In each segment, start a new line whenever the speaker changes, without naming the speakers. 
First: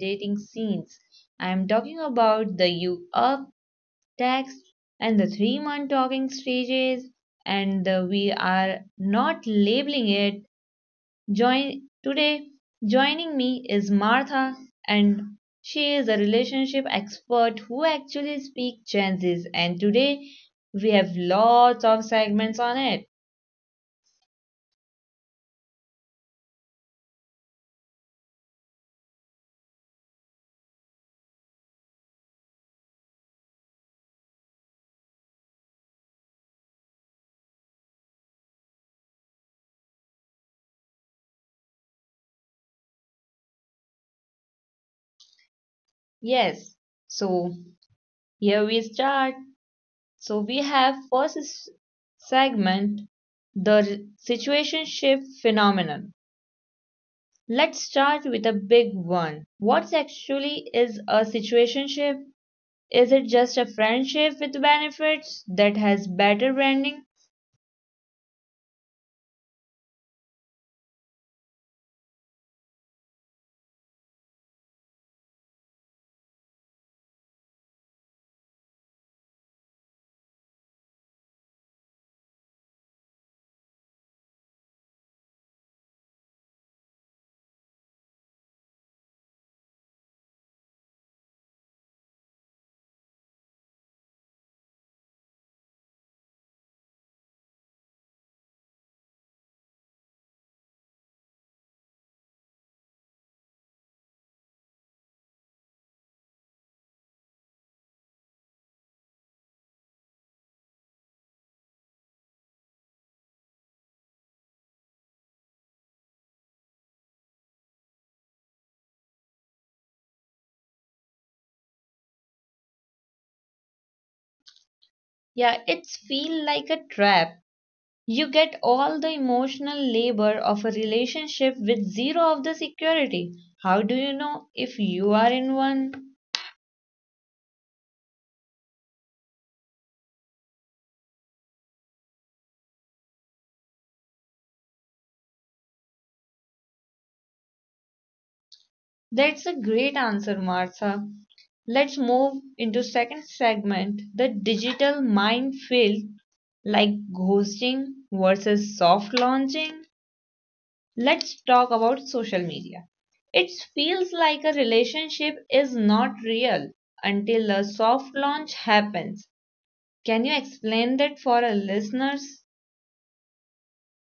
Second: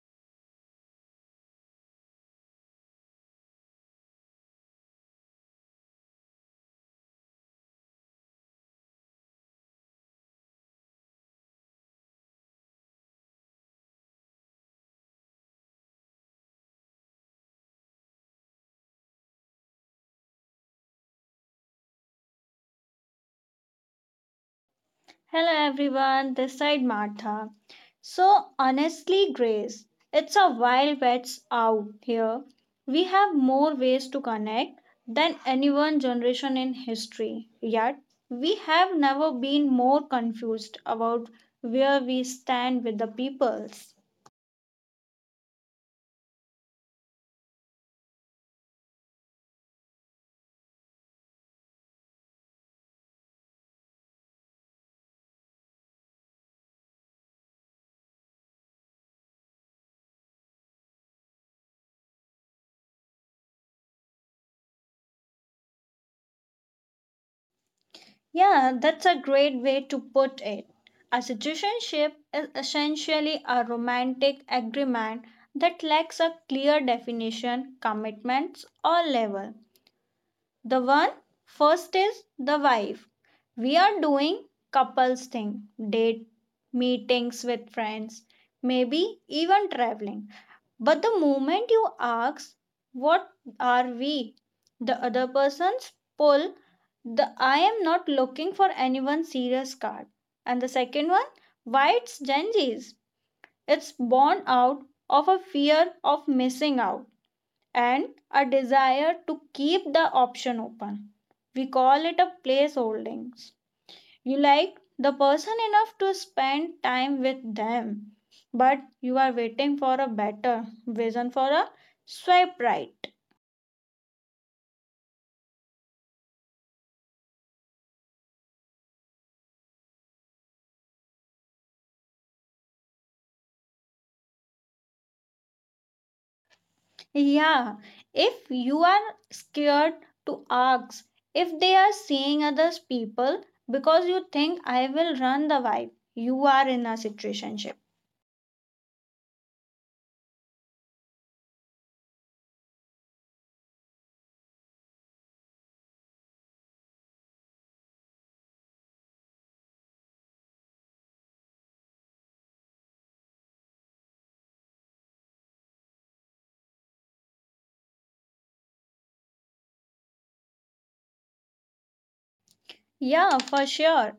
dating scenes. I am talking about the you up text and the 3 month talking stages, and the we are not labeling it. Join today. Joining me is Martha, and she is a relationship expert who actually speaks Gen Z's. And today we have lots of segments on it.
Hello everyone, this side Martha. So honestly, Grace, it's a wild west out here. We have more ways to connect than any one generation in history. Yet we have never been more confused about where we stand with the peoples.
Yes, so here we start. So we have segment, the situationship phenomenon. Let's start with a big one. What actually is a situationship? Is it just a friendship with benefits that has better branding?
Yeah, that's a great way to put it. A citizenship is essentially a romantic agreement that lacks a clear definition, commitments, or level. The one first is the wife. We are doing couples thing, date, meetings with friends, maybe even traveling. But the moment you ask, what are we? The other person's pull the I am not looking for anyone serious card. And the second one, why it's Gen Z's. It's born out of a fear of missing out and a desire to keep the option open. We call it a place. You like the person enough to spend time with them, but you are waiting for a better vision for a swipe right.
Yeah, it's feel like a trap. You get all the emotional labor of a relationship with zero of the security. How do you know if you are in one?
Yeah, if you are scared to ask if they are seeing other people because you think I will run the vibe, you are in a situationship.
That's a great answer, Martha. Let's move into second segment, the digital minefield like ghosting versus soft launching. Let's talk about social media. It feels like a relationship is not real until a soft launch happens. Can you explain that for our listeners?
Yeah, for sure.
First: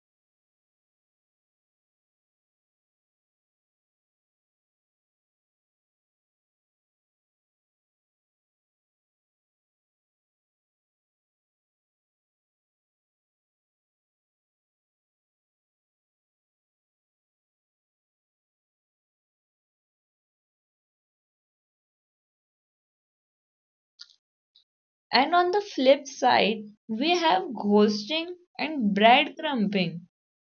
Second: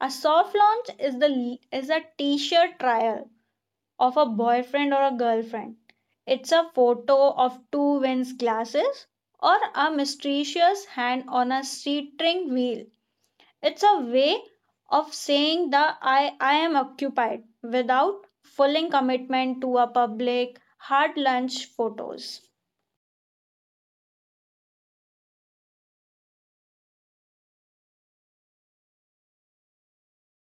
A soft launch is the is a t-shirt trial of a boyfriend or a girlfriend. It's a photo of two wins glasses or a mysterious hand on a string wheel. It's a way of saying that I am occupied without fulling commitment to a public hard lunch photos.
And on the flip side, we have ghosting and breadcrumbing.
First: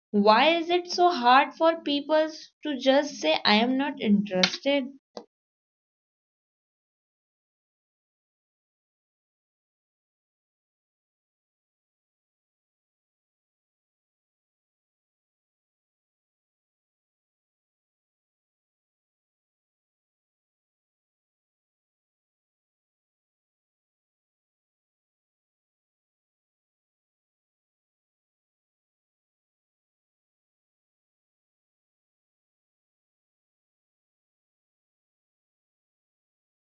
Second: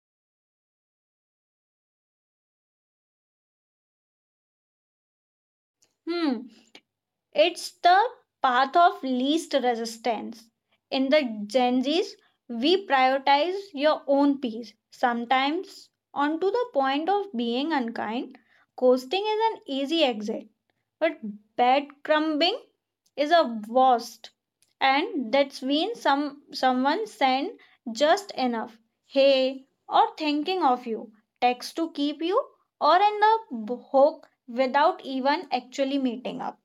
Why is it so hard for people to just say I am not interested?
Hmm. It's the path of least resistance. In the Gen Z's, we prioritize your own peace, sometimes onto the point of being unkind. Coasting is an easy exit, but breadcrumbing is a worst. And that's when someone send just enough, hey, or thinking of you, text to keep you, or in the hook without even actually meeting up.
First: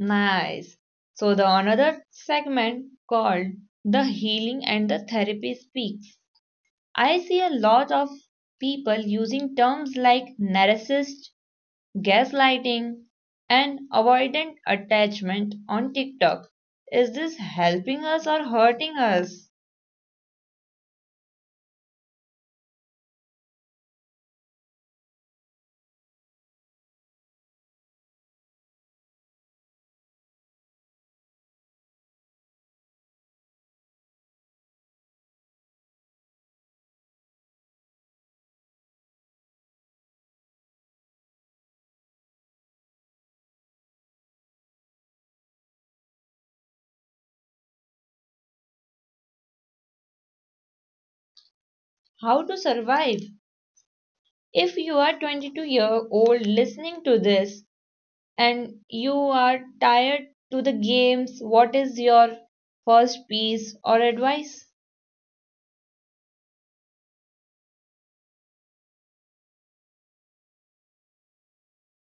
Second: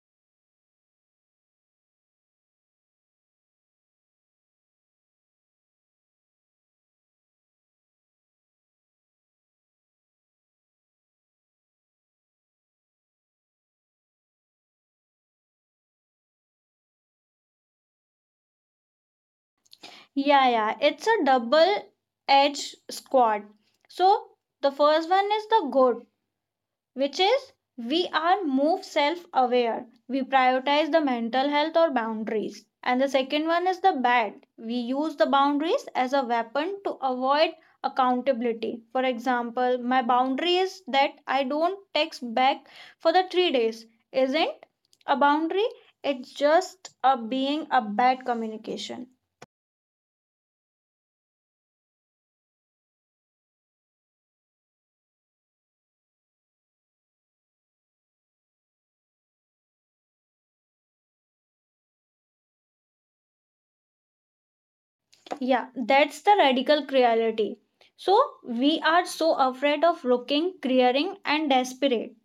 Nice. So the another segment called the healing and the therapy speaks. I see a lot of people using terms like narcissist, gaslighting, and avoidant attachment on TikTok. Is this helping us or hurting us?
Yeah, yeah, it's a double edged squad. So, the first one is the good, which is we are more self aware. We prioritize the mental health or boundaries. And the second one is the bad. We use the boundaries as a weapon to avoid accountability. For example, my boundary is that I don't text back for the 3 days. Isn't a boundary, it's just a being a bad communication.
How to survive? If you are 22-year-old listening to this, and you are tired to the games, what is your first piece or advice?
Yeah, that's the radical cruelty. So we are so afraid of looking clearing and desperate.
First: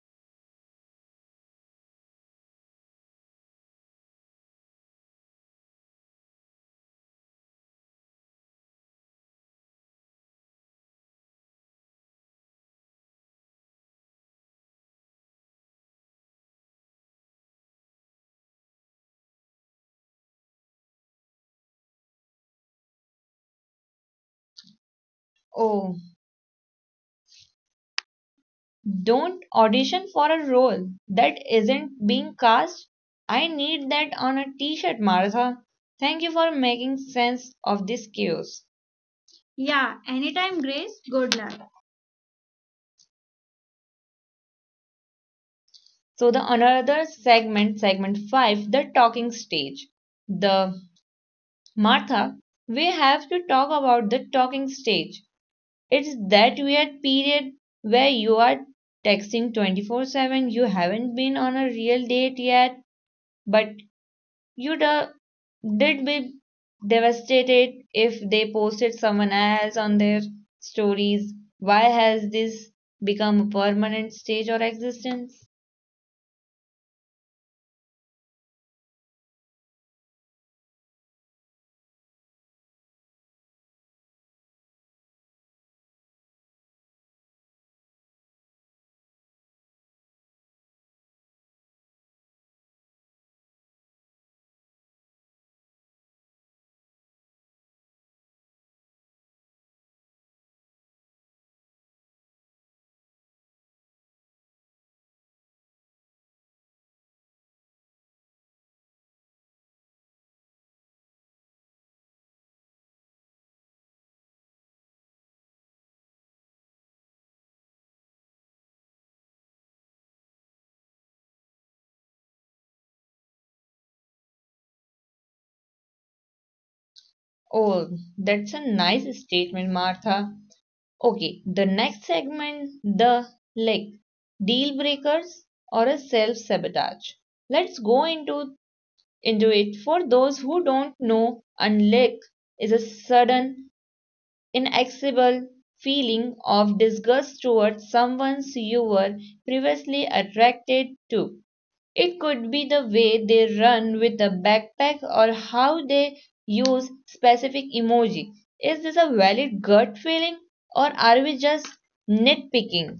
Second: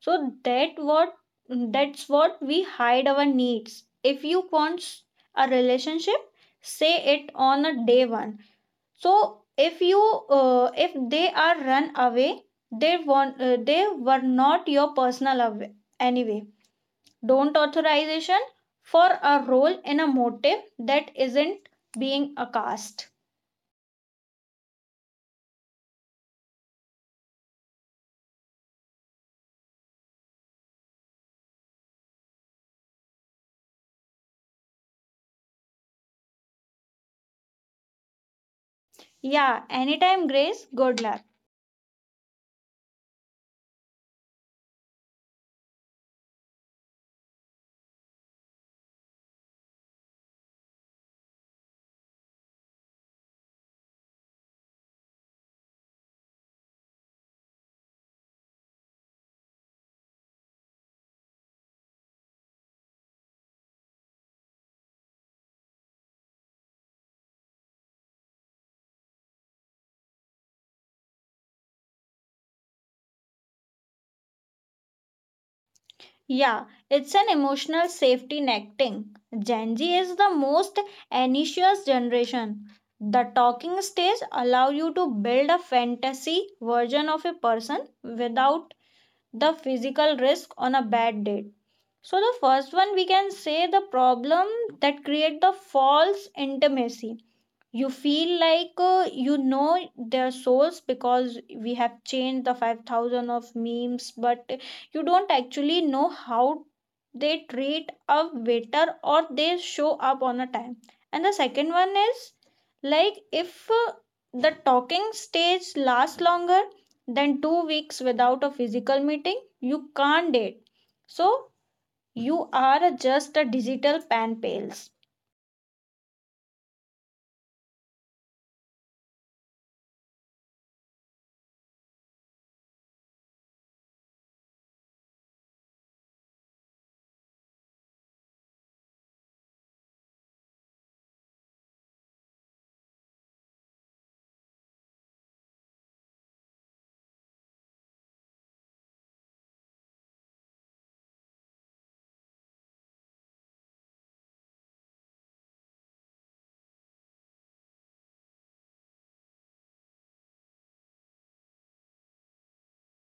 So that's what we hide our needs. If you want a relationship, say it on a day one. So if you if they are run away, they want they were not your personal away, anyway. Don't authorization for a role in a motive that isn't being a cast.
Oh, don't audition for a role that isn't being cast. I need that on a t shirt, Martha. Thank you for making sense of this chaos.
Yeah,
Yeah,
anytime,
anytime,
Grace.
Grace.
Good luck.
Good luck. So the another segment, segment five, the talking stage. The Martha, we have to talk about the talking stage. It's that weird period where you are texting 24/7. You haven't been on a real date yet, but you da- did be devastated if they posted someone else on their stories. Why has this become a permanent stage or existence?
Yeah, it's an emotional safety net thing. Gen Z is the most anxious generation. The talking stage allow you to build a fantasy version of a person without the physical risk on a bad date. So the first one we can say the problem that create the false intimacy. You feel like you know their souls because we have changed the 5,000 of memes, but you don't actually know how they treat a waiter or they show up on a time. And the second one is like if the talking stage lasts longer than 2 weeks without a physical meeting, you can't date. So you are just a digital pan pals.
Oh, that's a nice statement, Martha. Okay, the next segment, the like deal breakers or a self sabotage. Let's go into it. For those who don't know, unlick is a sudden, inexplicable feeling of disgust towards someone you were previously attracted to. It could be the way they run with a backpack or how they use specific emoji. Is this a valid gut feeling or are we just nitpicking?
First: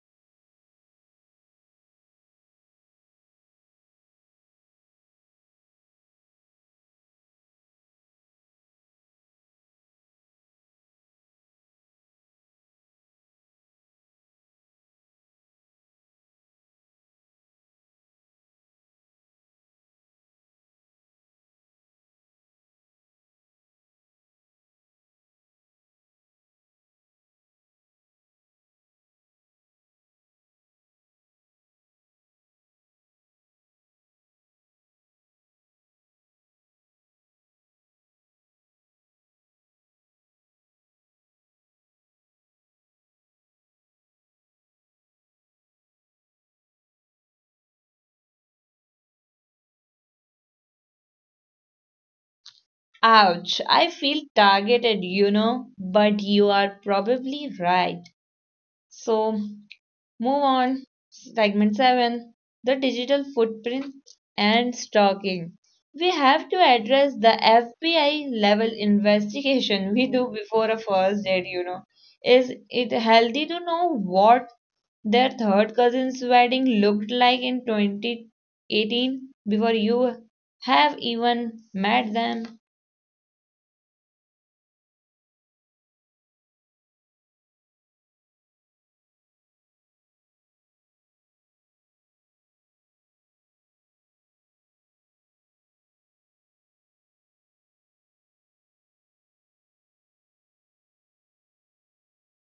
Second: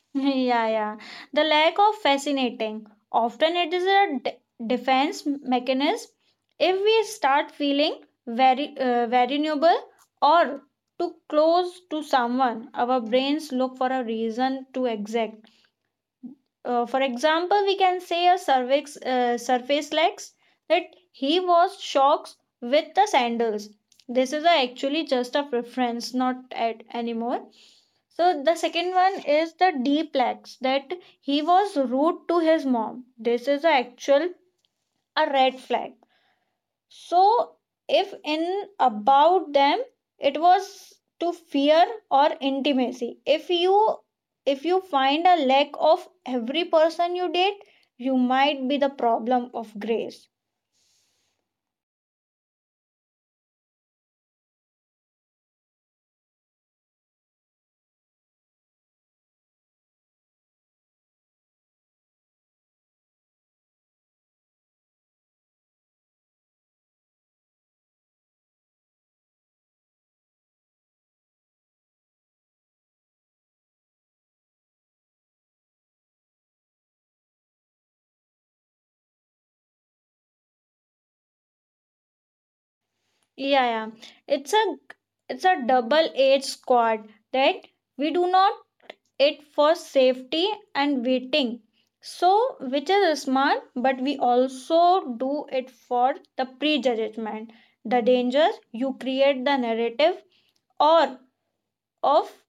Yeah, yeah. The lack of fascinating. Often it is a defense mechanism. If we start feeling very vulnerable or too close to someone, our brains look for a reason to exact. For example, we can say a surface legs that he was shocked with the sandals. This is a actually just a preference, not at anymore. So the second one is the deplex that he was rude to his mom. This is a actual a red flag. So if in about them it was to fear or intimacy. If you find a lack of every person you date, you might be the problem of Grace.
Ouch, I feel targeted, you know, but you are probably right. So, move on. Segment 7, the digital footprint and stalking. We have to address the FBI level investigation we do before a first date, you know. Is it healthy to know what their third cousin's wedding looked like in 2018 before you have even met them?
Yeah, yeah. It's a it's a double-edged sword that we do not it for safety and waiting, so which is smart, but we also do it for the prejudgment. The danger you create the narrative or of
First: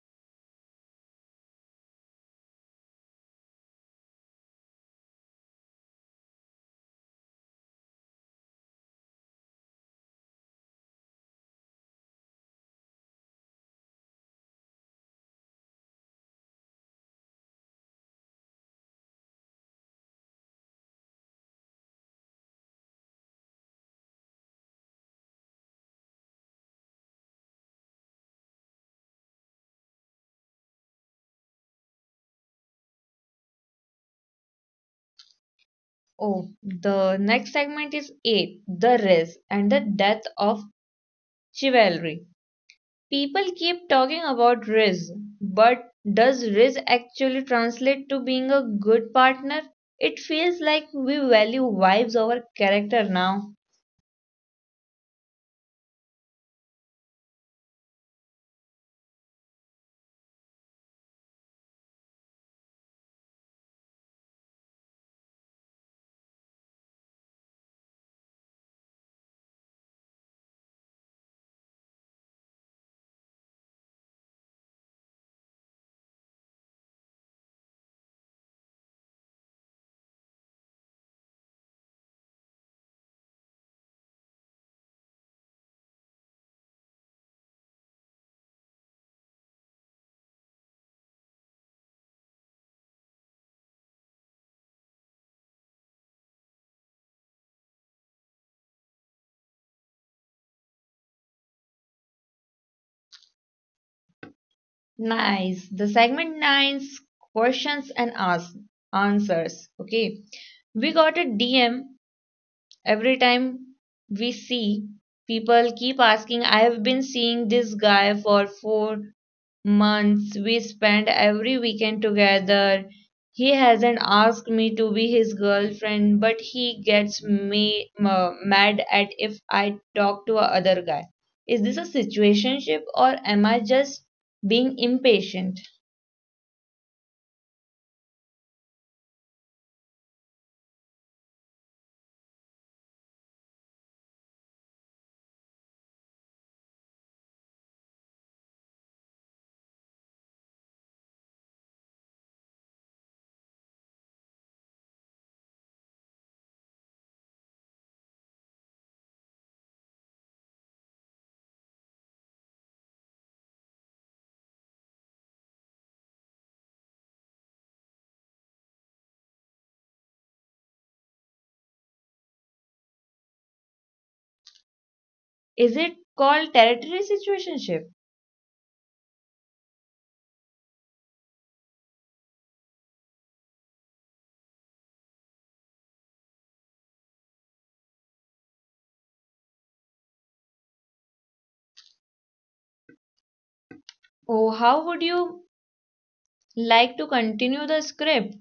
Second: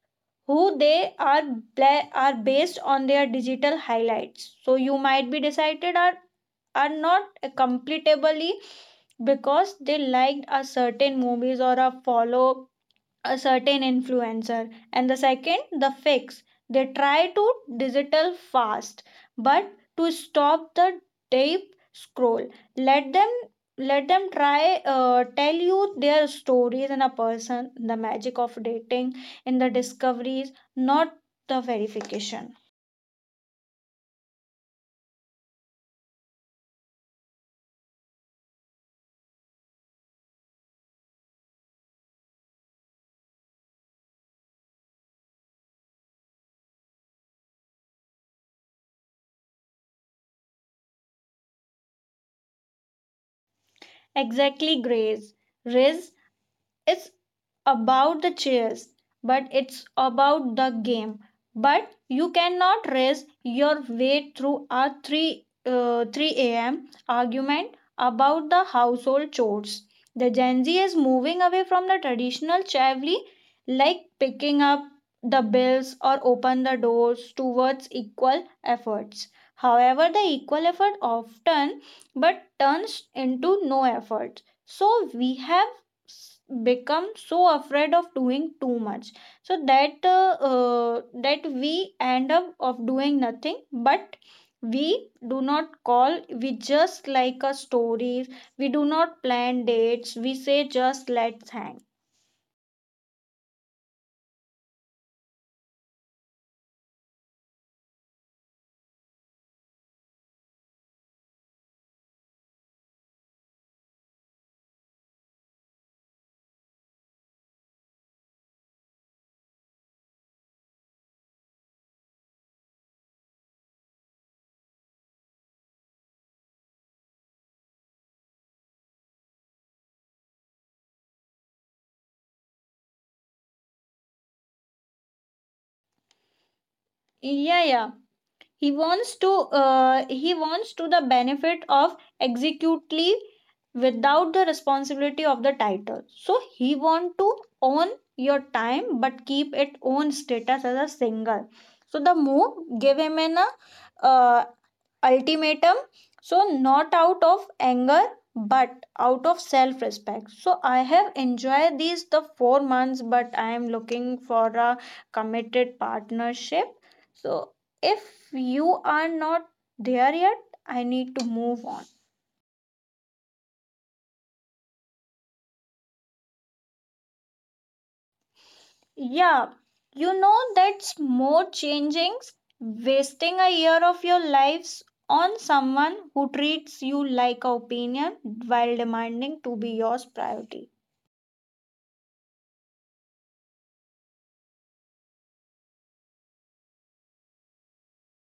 who they are are based on their digital highlights, so you might be decided are not completably because they liked a certain movies or a follow a certain influencer. And the second the fix, they try to digital fast, but to stop the deep scroll, let them let them try tell you their stories and a person the magic of dating in the discoveries, not the verification.
Oh, the next segment is 8, the rise and the death of chivalry. People keep talking about risk, but does risk actually translate to being a good partner? It feels like we value vibes over character now.
Exactly, Grace. Riz, it's about the chairs, but it's about the game. But you cannot race your way through a 3 a.m. argument about the household chores. The Gen Z is moving away from the traditional chivalry like picking up the bills or open the doors towards equal efforts. However, the equal effort often but turns into no effort. So we have s- become so afraid of doing too much so that we end up of doing nothing, but we do not call, we just like a story, we do not plan dates, we say just let's hang.
Nice. The segment 9's questions and ask, answers. Okay. We got a DM. Every time we see, people keep asking, I have been seeing this guy for 4 months. We spend every weekend together. He hasn't asked me to be his girlfriend, but he gets mad at if I talk to a other guy. Is this a situationship or am I just being impatient?
Yeah, yeah, he wants to he wants to the benefit of executely without the responsibility of the title, so he want to own your time but keep it own status as a singer. So the move give him an uh, ultimatum, so not out of anger but out of self respect. So I have enjoyed these the 4 months, but I am looking for a committed partnership. So if you are not there yet, I need to move on.
Is it called territory situationship?
Yeah, you know that's more changings wasting a year of your lives on someone who treats you like a opinion while demanding to be your priority.
Oh, how would you like to continue the script?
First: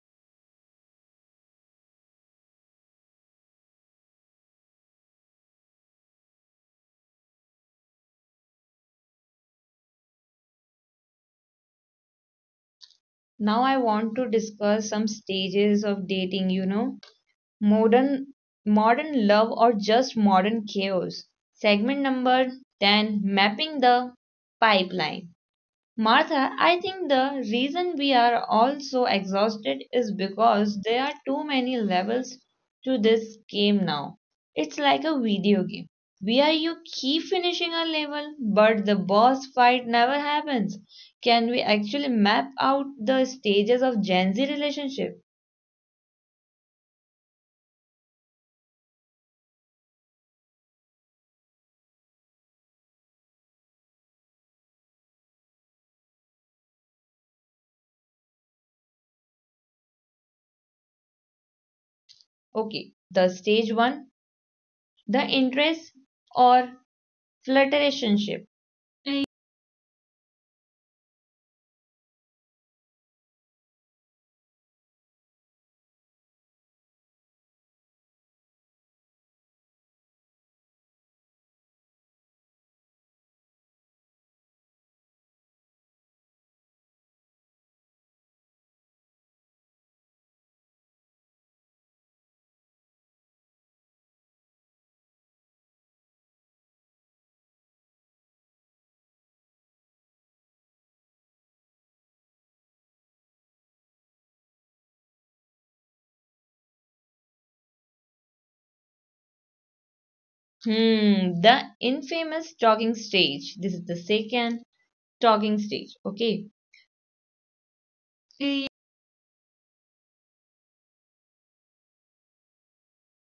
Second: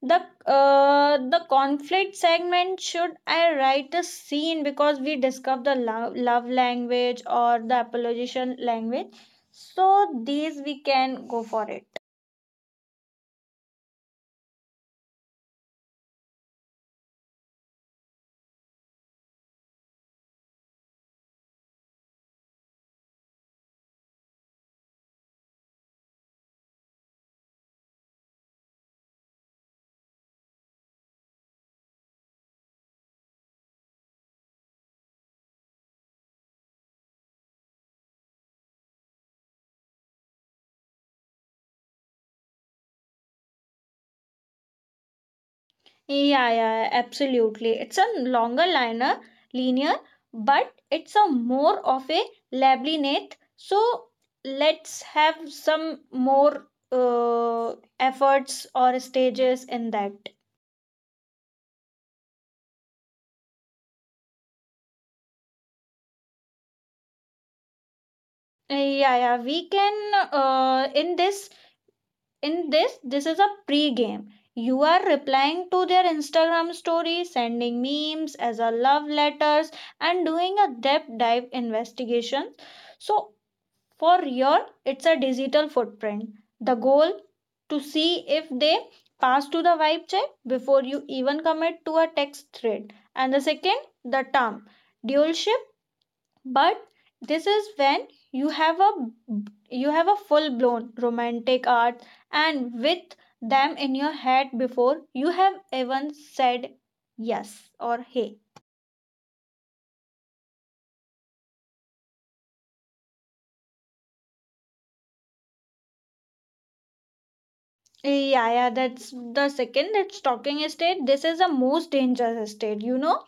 the the conflict segment, should I write a scene because we discussed the love, love language or the apologization language? So these we can go for it.
Now I want to discuss some stages of dating, you know, modern modern love or just modern chaos. Segment number 10, mapping the pipeline. Martha, I think the reason we are all so exhausted is because there are too many levels to this game now. It's like a video game where you keep finishing a level, but the boss fight never happens. Can we actually map out the stages of Gen Z relationship?
Yeah, yeah, absolutely. It's a longer liner linear, but it's a more of a labyrinth. So let's have some more efforts or stages in that.
Okay, the stage one, the interest or flirtationship.
Yeah, yeah, we can, uh, in this in this this is a pre-game. You are replying to their Instagram stories, sending memes as a love letters, and doing a depth dive investigation. So for your it's a digital footprint. The goal to see if they pass to the vibe check before you even commit to a text thread. And the second the term dualship, but this is when you have a full blown romantic art and with them in your head before you have even said yes or hey.
Hmm, the infamous talking stage. This is the second talking stage. Okay.
Yeah, yeah, that's the second that's talking state. This is the most dangerous state, you know,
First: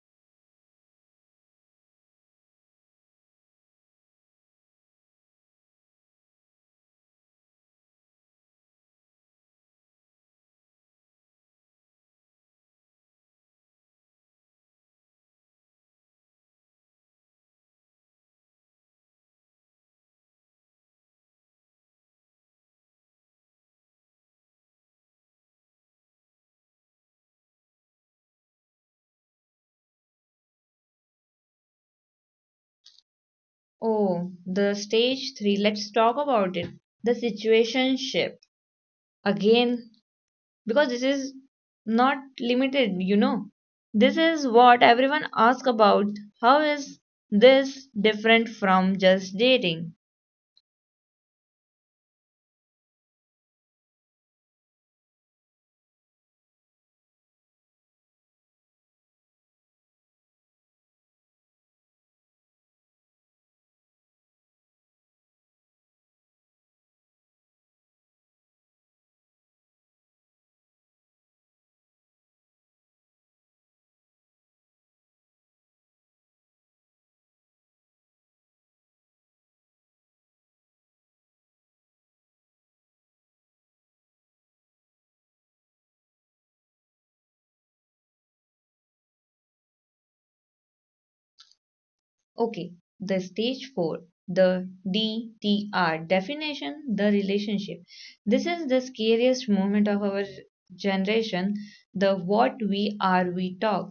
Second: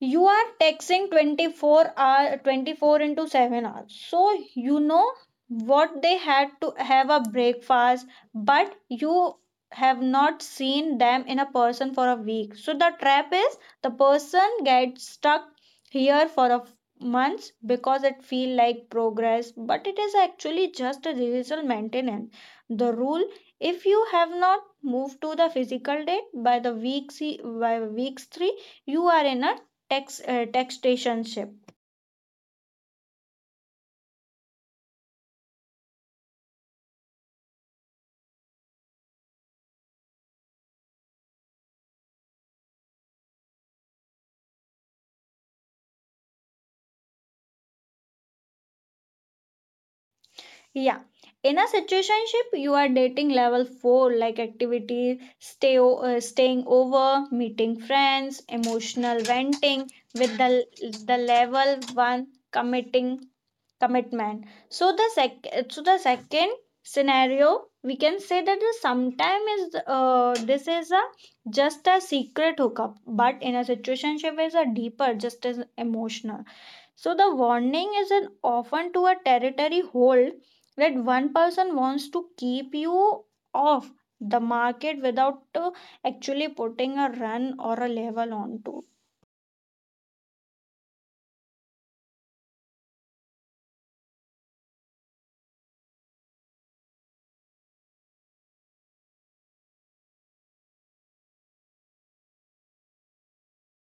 you are texting 24 hour 24 into 7 hours. So you know what they had to have a breakfast, but you have not seen them in a person for a week. So the trap is the person gets stuck here for a months because it feel like progress, but it is actually just a digital maintenance. The rule, if you have not moved to the physical date by the by weeks 3, you are in a textationship.
Oh, the stage three. Let's talk about it. The situationship. Again, because this is not limited, you know. This is what everyone asks about. How is this different from just dating?
Yeah, in a situationship you are dating level 4 like activity staying over, meeting friends, emotional venting with the level 1 committing commitment. so the sec so the second scenario, we can say that the sometime is this is a just a secret hookup, but in a situationship is a deeper just as emotional. So the warning is an often to a territory hold that one person wants to keep you off the market without actually putting a run or a level onto.
Okay, the stage four, the DTR definition, the relationship. This is the scariest moment of our generation, the what we talk.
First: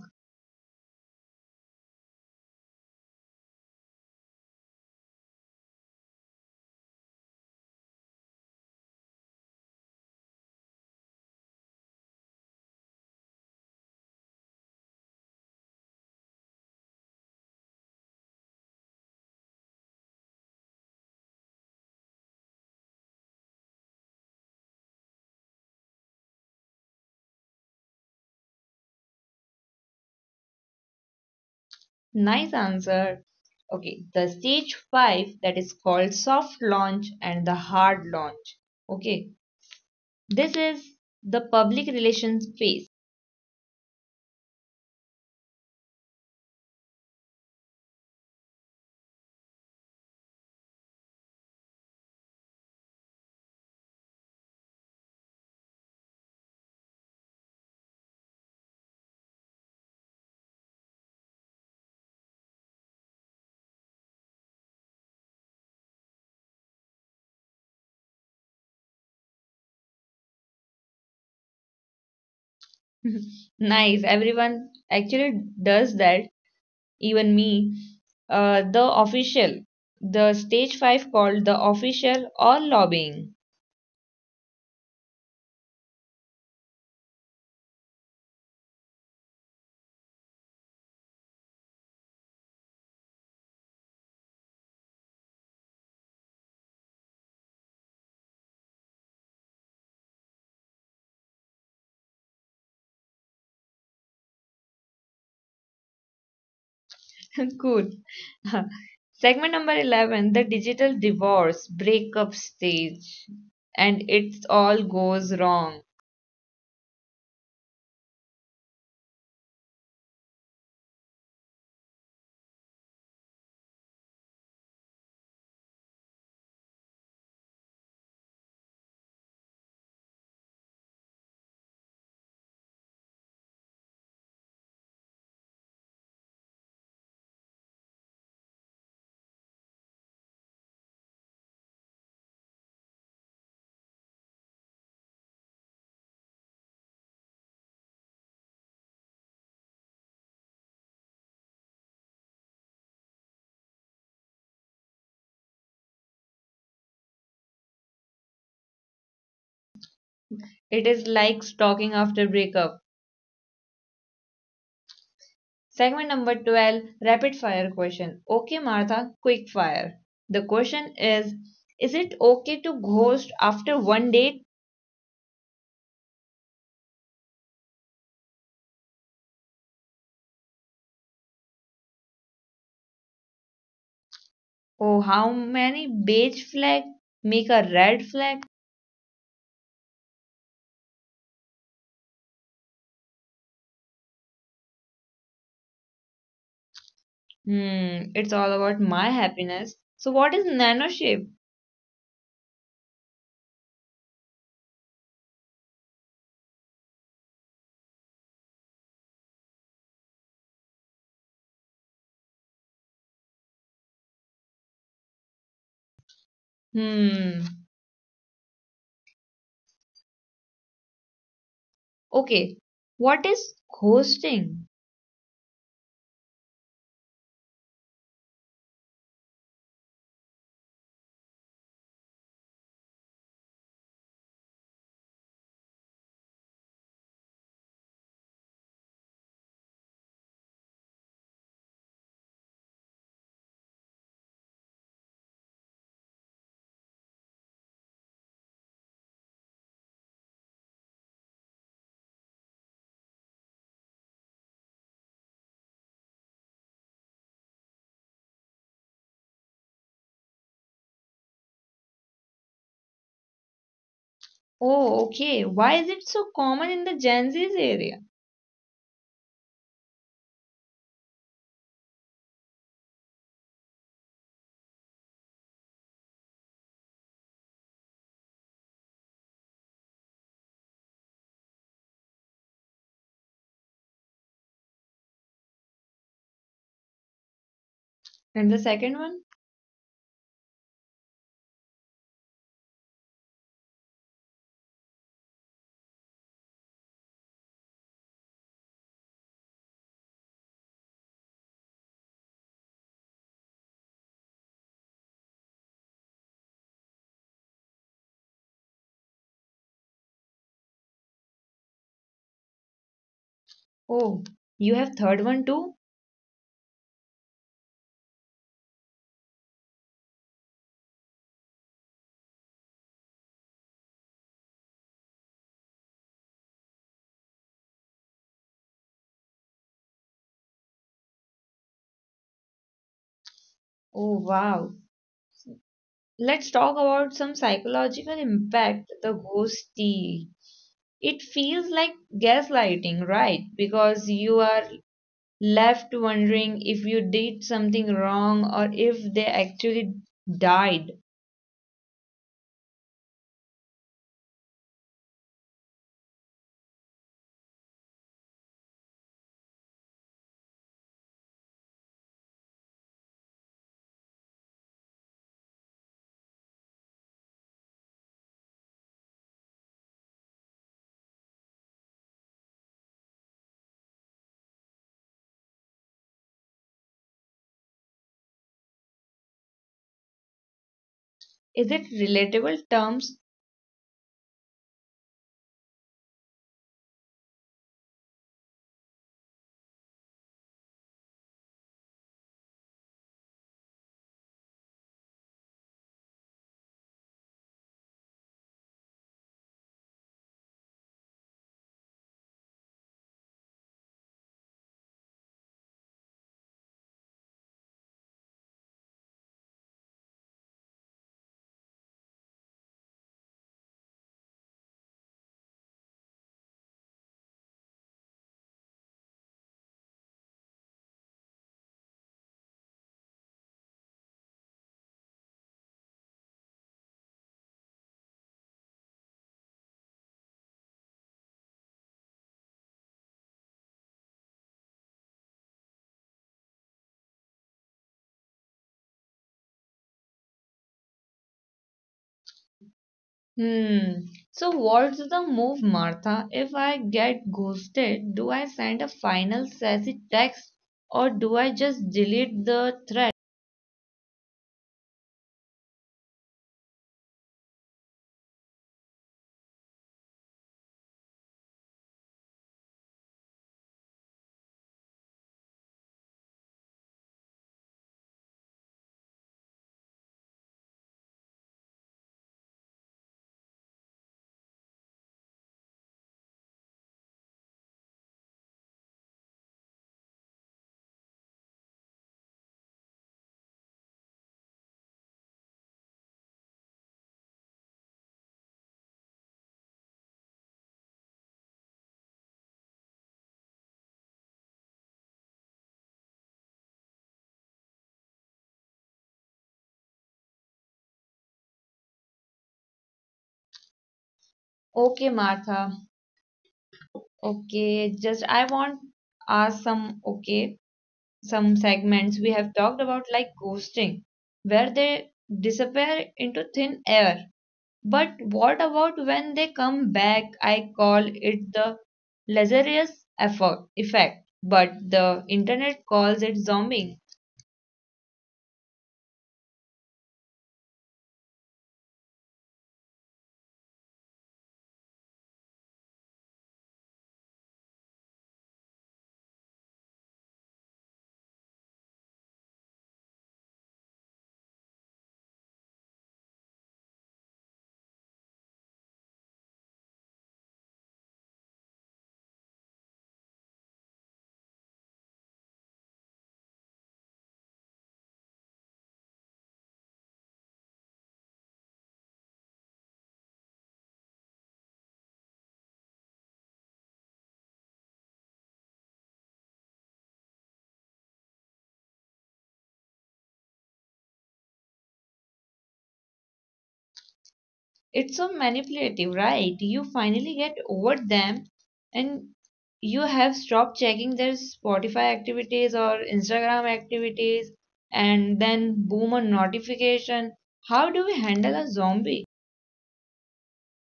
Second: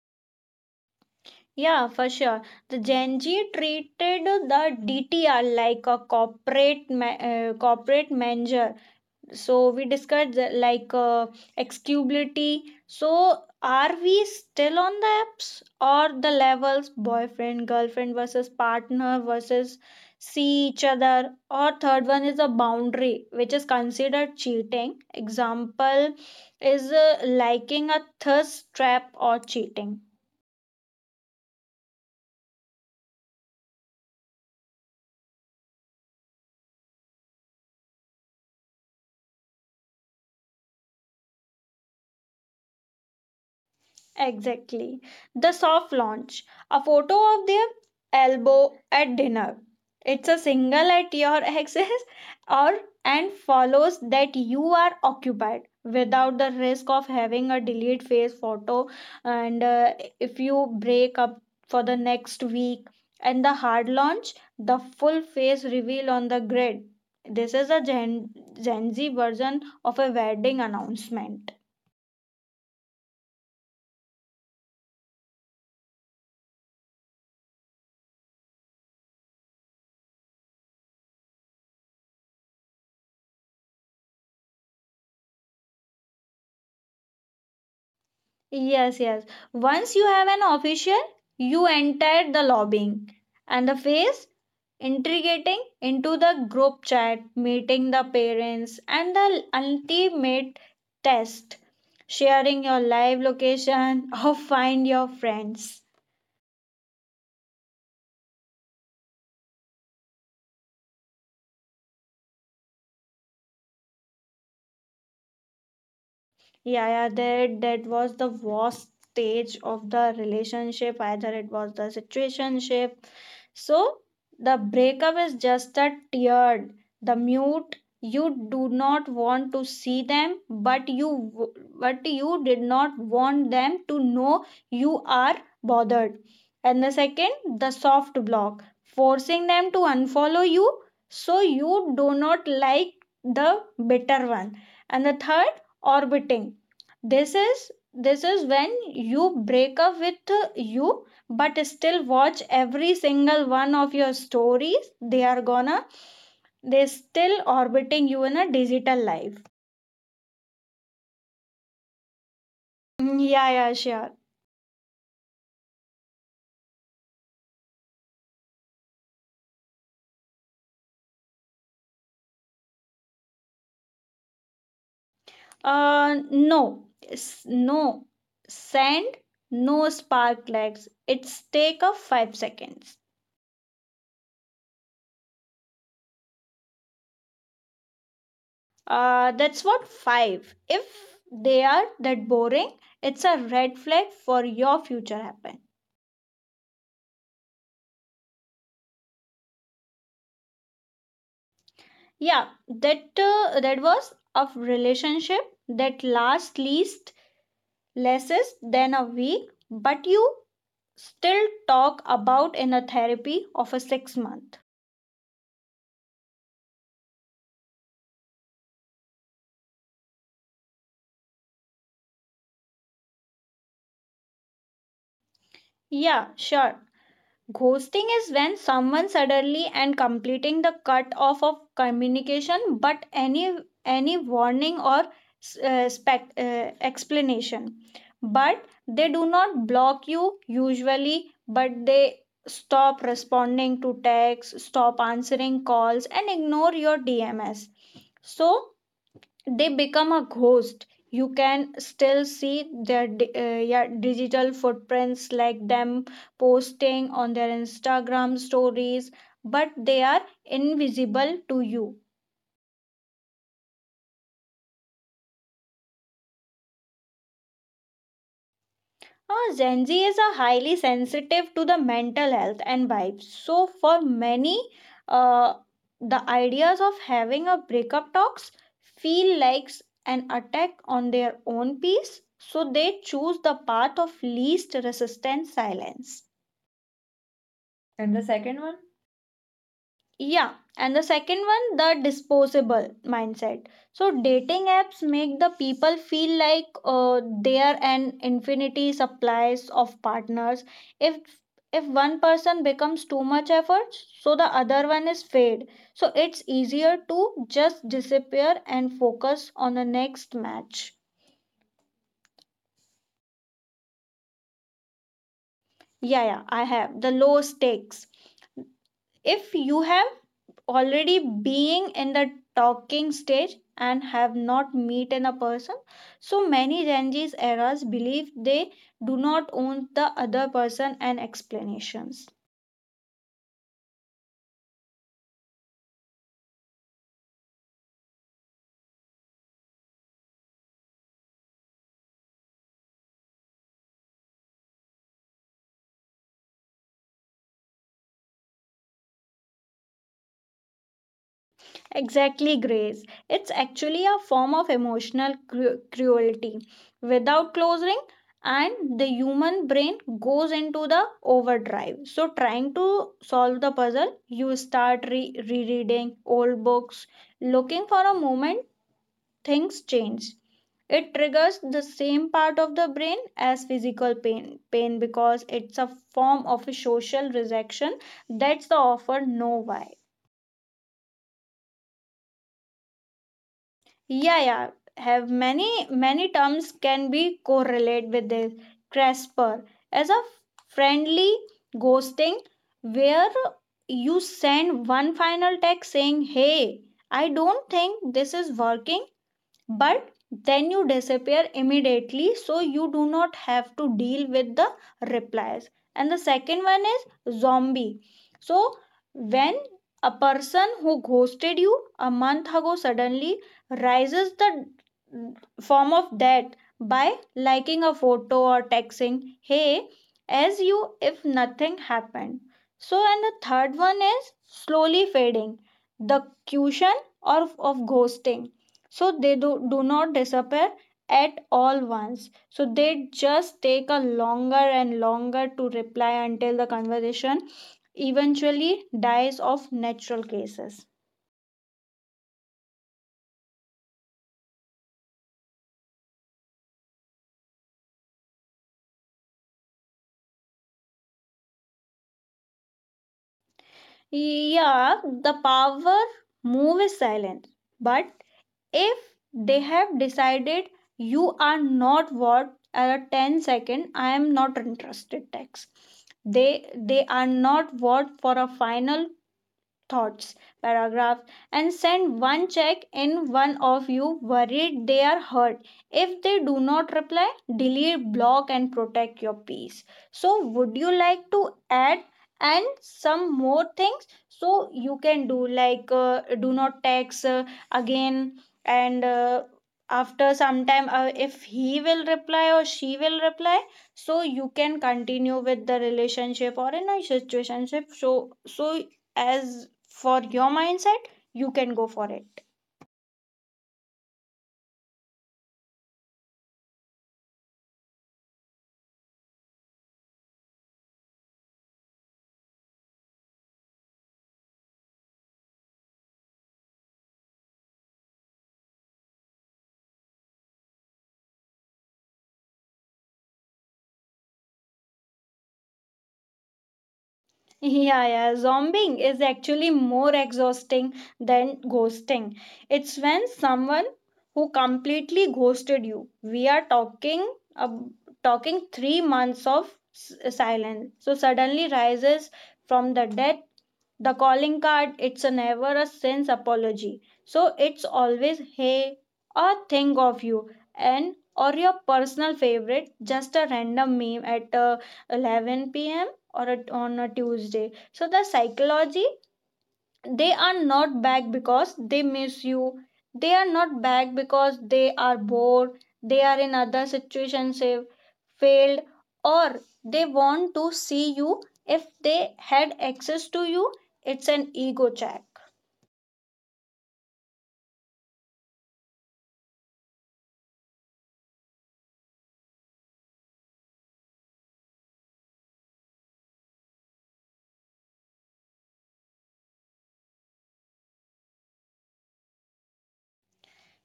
Yeah, for sure. The Gen Z treated the DTR like a corporate manager. So we discussed like excubability. So are we still on the apps or the levels boyfriend girlfriend versus partner versus see each other, or third one is a boundary which is considered cheating, example is liking a thirst trap or cheating.
Nice answer. Okay, the stage five that is called soft launch and the hard launch. Okay, this is the public relations phase.
Exactly. The soft launch. A photo of their elbow at dinner. It's a signal at your access or and follows that you are occupied without the risk of having a delete phase photo and if you break up for the next week. And the hard launch, the full face reveal on the grid, this is a gen z version of a wedding announcement.
Nice, everyone actually does that, even me. The official, the stage five called the official or lobbying.
Yes, yes. Once you have an official, you enter the lobbying and the phase integrating into the group chat, meeting the parents, and the ultimate test sharing your live location or find your friends.
Cool. Segment number 11, the digital divorce breakup stage, and it's all goes wrong.
Yeah, yeah, that was the worst stage of the relationship. Either it was the situationship. So the breakup is just a tear, the mute. You do not want to see them, but but you did not want them to know you are bothered. And the second, the soft block, forcing them to unfollow you so you do not like the bitter one. And the third, orbiting. This is when you break up with you but still watch every single one of your stories they are gonna they're still orbiting you in a digital life.
It is like stalking after breakup.
Mm, yeah, yeah, sure.
Segment number 12, rapid fire question. Okay, Martha, quick fire. The question is it okay to ghost after one date?
No. No, send. No spark legs, it's take a 5 seconds.
Oh, how many beige flag make a red flag?
That's what five, if they are that boring, it's a red flag for your future happen.
Hmm, it's all about my happiness. So, what is nano shape?
Yeah, that was of relationship that last least less than a week, but you still talk about in a therapy of a 6 month.
Hmm, okay. What is ghosting?
Yeah, sure. Ghosting is when someone suddenly and completing the cut off of communication, but any warning or uh, spec, uh, explanation. But they do not block you usually, but they stop responding to texts, stop answering calls, and ignore your DMS. So they become a ghost, you can still see their digital footprints like them posting on their Instagram stories, but they are invisible to you.
Oh, okay. Why is it so common in the Gen Z's area?
Gen Z is a highly sensitive to the mental health and vibes. So for many, uh, the ideas of having a breakup talks feel like an attack on their own peace. So they choose the path of least resistance silence. And the
And the
second one?
second one?
Yeah, and the second one, the disposable mindset. So, dating apps make the people feel like they are an infinity supplies of partners. If if one person becomes too much effort, so the other one is fade. So it's easier to just disappear and focus on the next match.
Oh, you have third one too?
Yeah, yeah, I have the low stakes. If you have already being in the talking stage and have not met in a person, so many Gen Z's eras believe they do not own the other person and explanations.
Oh wow. Let's talk about some psychological impact the ghosty. It feels like gaslighting, right? Because you are left wondering if you did something wrong or if they actually died.
Exactly, Grace, it's actually a form of emotional cruelty without closing. And the human brain goes into the overdrive, so trying to solve the puzzle, you start rereading old books looking for a moment things change. It triggers the same part of the brain as physical pain because it's a form of a social rejection. That's the offer, no why.
Is it relatable terms?
Yeah, yeah. Have many terms can be correlate with this. CRESPR as a friendly ghosting, where you send one final text saying, "Hey, I don't think this is working," but then you disappear immediately so you do not have to deal with the replies. And the second one is zombie. So when a person who ghosted you a month ago suddenly rises the form of that by liking a photo or texting hey as you if nothing happened. So and the third one is slowly fading, the cushion or of ghosting, so they do not disappear at all once, so they just take a longer and longer to reply until the conversation eventually dies of natural cases.
Hmm. So what's the move, Martha? If I get ghosted, do I send a final sassy text or do I just delete the thread?
Yeah, the power move is silent, but if they have decided you are not worth at a 10 second, I am not interested text, they they are not worth for a final thoughts paragraph. And send one check in one of you worried they are hurt, if they do not reply, delete, block, and protect your peace. So would you like to add and some more things so you can do, like do not text again, and after some time, if he will reply or she will reply, so you can continue with the relationship or in a situationship, so as for your mindset, you can go for it.
Okay, Martha. Okay, just I want ask some okay some segments we have talked about like ghosting, where they disappear into thin air. But what about when they come back? I call it the Lazarus effort effect, but the internet calls it zombieing.
Yeah, yeah, zombing is actually more exhausting than ghosting. It's when someone who completely ghosted you. We are talking ab- talking 3 months of silence. So suddenly rises from the dead. The calling card, it's a never a sense apology, so it's always hey or think of you, and or your personal favorite, just a random meme at 11 p.m. or at on a Tuesday. So the psychology, they are not back because they miss you, they are not back because they are bored, they are in other situations have failed, or they want to see you if they had access to you. It's an ego check.
It's so manipulative, right? You finally get over them and you have stopped checking their Spotify activities or Instagram activities, and then boom, a notification. How do we handle a zombie?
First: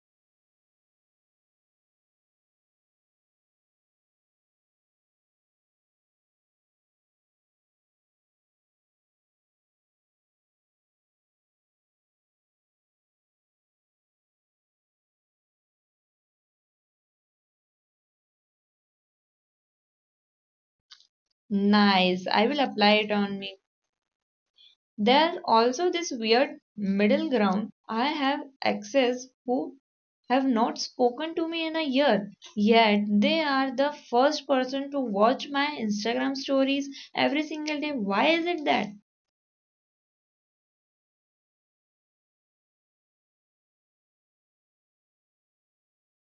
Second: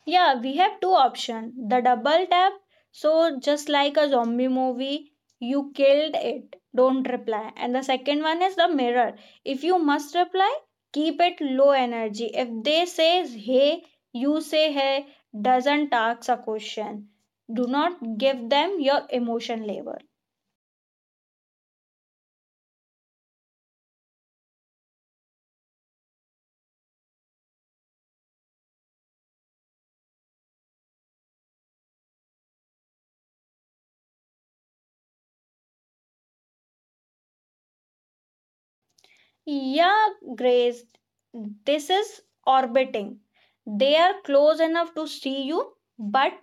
Yeah, we have two options. The double tap. So just like a zombie movie, you killed it. Don't reply. And the second one is the mirror. If you must reply, keep it low energy. If they says hey, you say hey. Doesn't ask a question. Do not give them your emotion labor.
Nice, I will apply it on me. There's also this weird middle ground. I have access. Who have not spoken to me in a year, yet they are the first person to watch my Instagram stories every single day. Why is it that?
Yeah, Grace, this is orbiting. They are close enough to see you, but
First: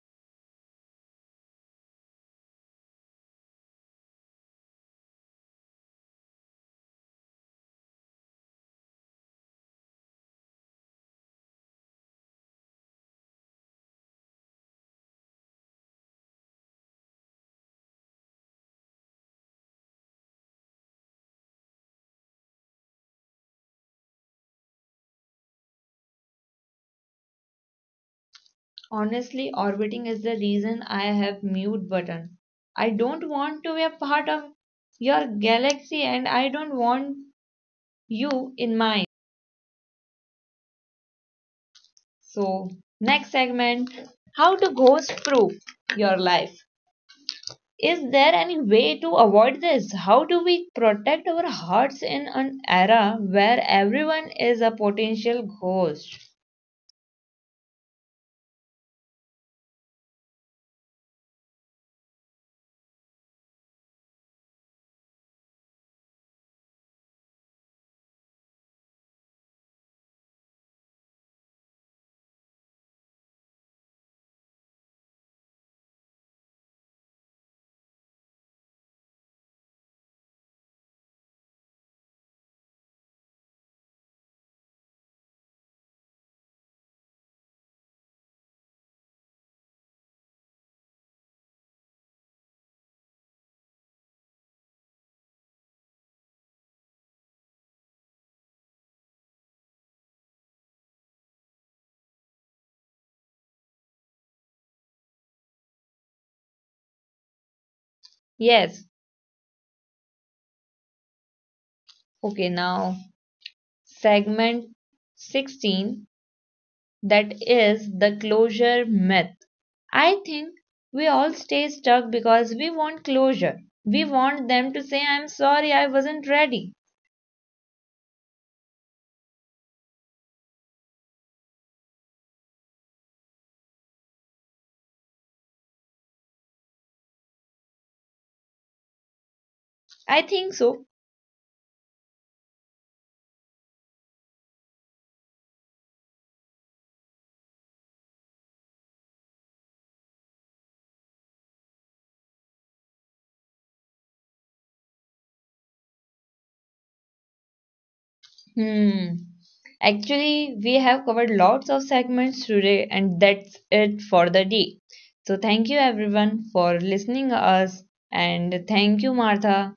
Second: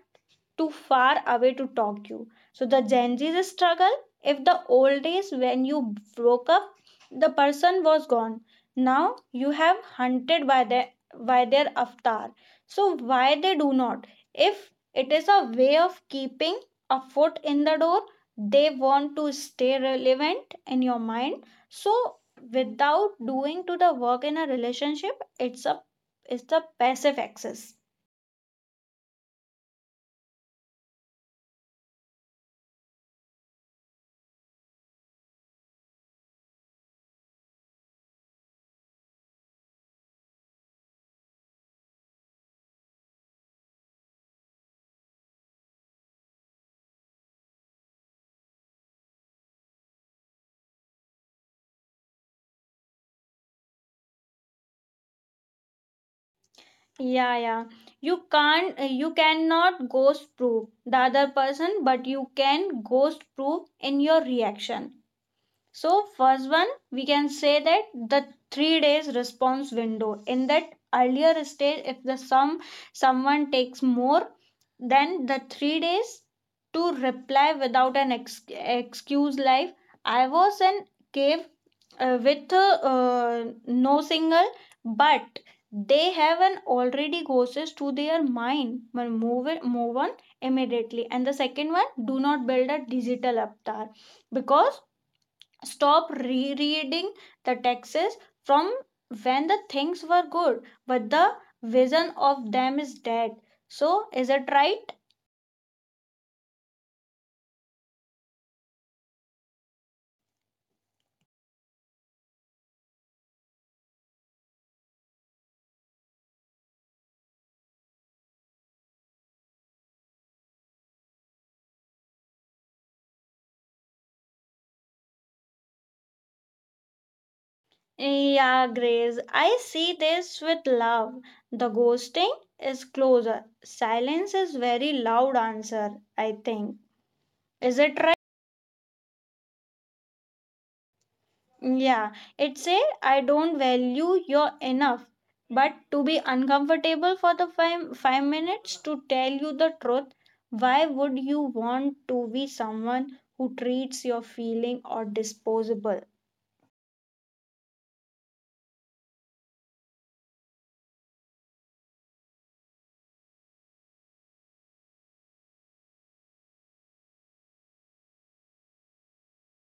too far away to talk you. So the Gen Z's struggle, if the old days when you broke up, the person was gone. Now you have hunted by their avatar. So why they do not? If it is a way of keeping a foot in the door, they want to stay relevant in your mind. So without doing to the work in a relationship, it's the passive access.
Honestly, orbiting is the reason I have mute button. I don't want to be a part of your galaxy and I don't want you in mine. So, next segment, how to ghost proof your life. Is there any way to avoid this? How do we protect our hearts in an era where everyone is a potential ghost?
Yeah, yeah, you cannot ghost proof the other person, but you can ghost proof in your reaction. So, first one, we can say that the 3 days response window. In that earlier stage, if the some someone takes more than the 3 days to reply without an excuse like I was in cave with no signal, but they have an already ghosted to their mind. Well, move on immediately. And the second one, do not build a digital avatar because stop rereading the texts from when the things were good, but the vision of them is dead. So, is it right?
Yes. Okay, now segment 16 that is the closure myth. I think we all stay stuck because we want closure. We want them to say, I'm sorry, I wasn't ready.
Yeah, Grace, I see this with love. The ghosting is closer. Silence is very loud answer, I think. Is it right?
I think so.
Yeah, it's a I don't value your enough. But to be uncomfortable for the five minutes to tell you the truth, why would you want to be someone who treats your feeling or disposable?
Hmm. Actually, we have covered lots of segments today, and that's it for the day. So, thank you everyone for listening us, and thank you, Martha.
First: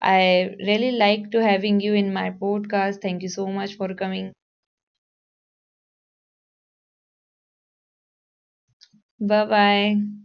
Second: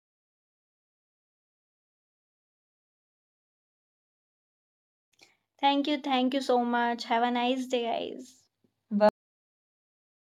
I really like to having you in my podcast. Thank you so much for coming.
Thank you so much. Have a nice day, guys. Bye.
Bye bye.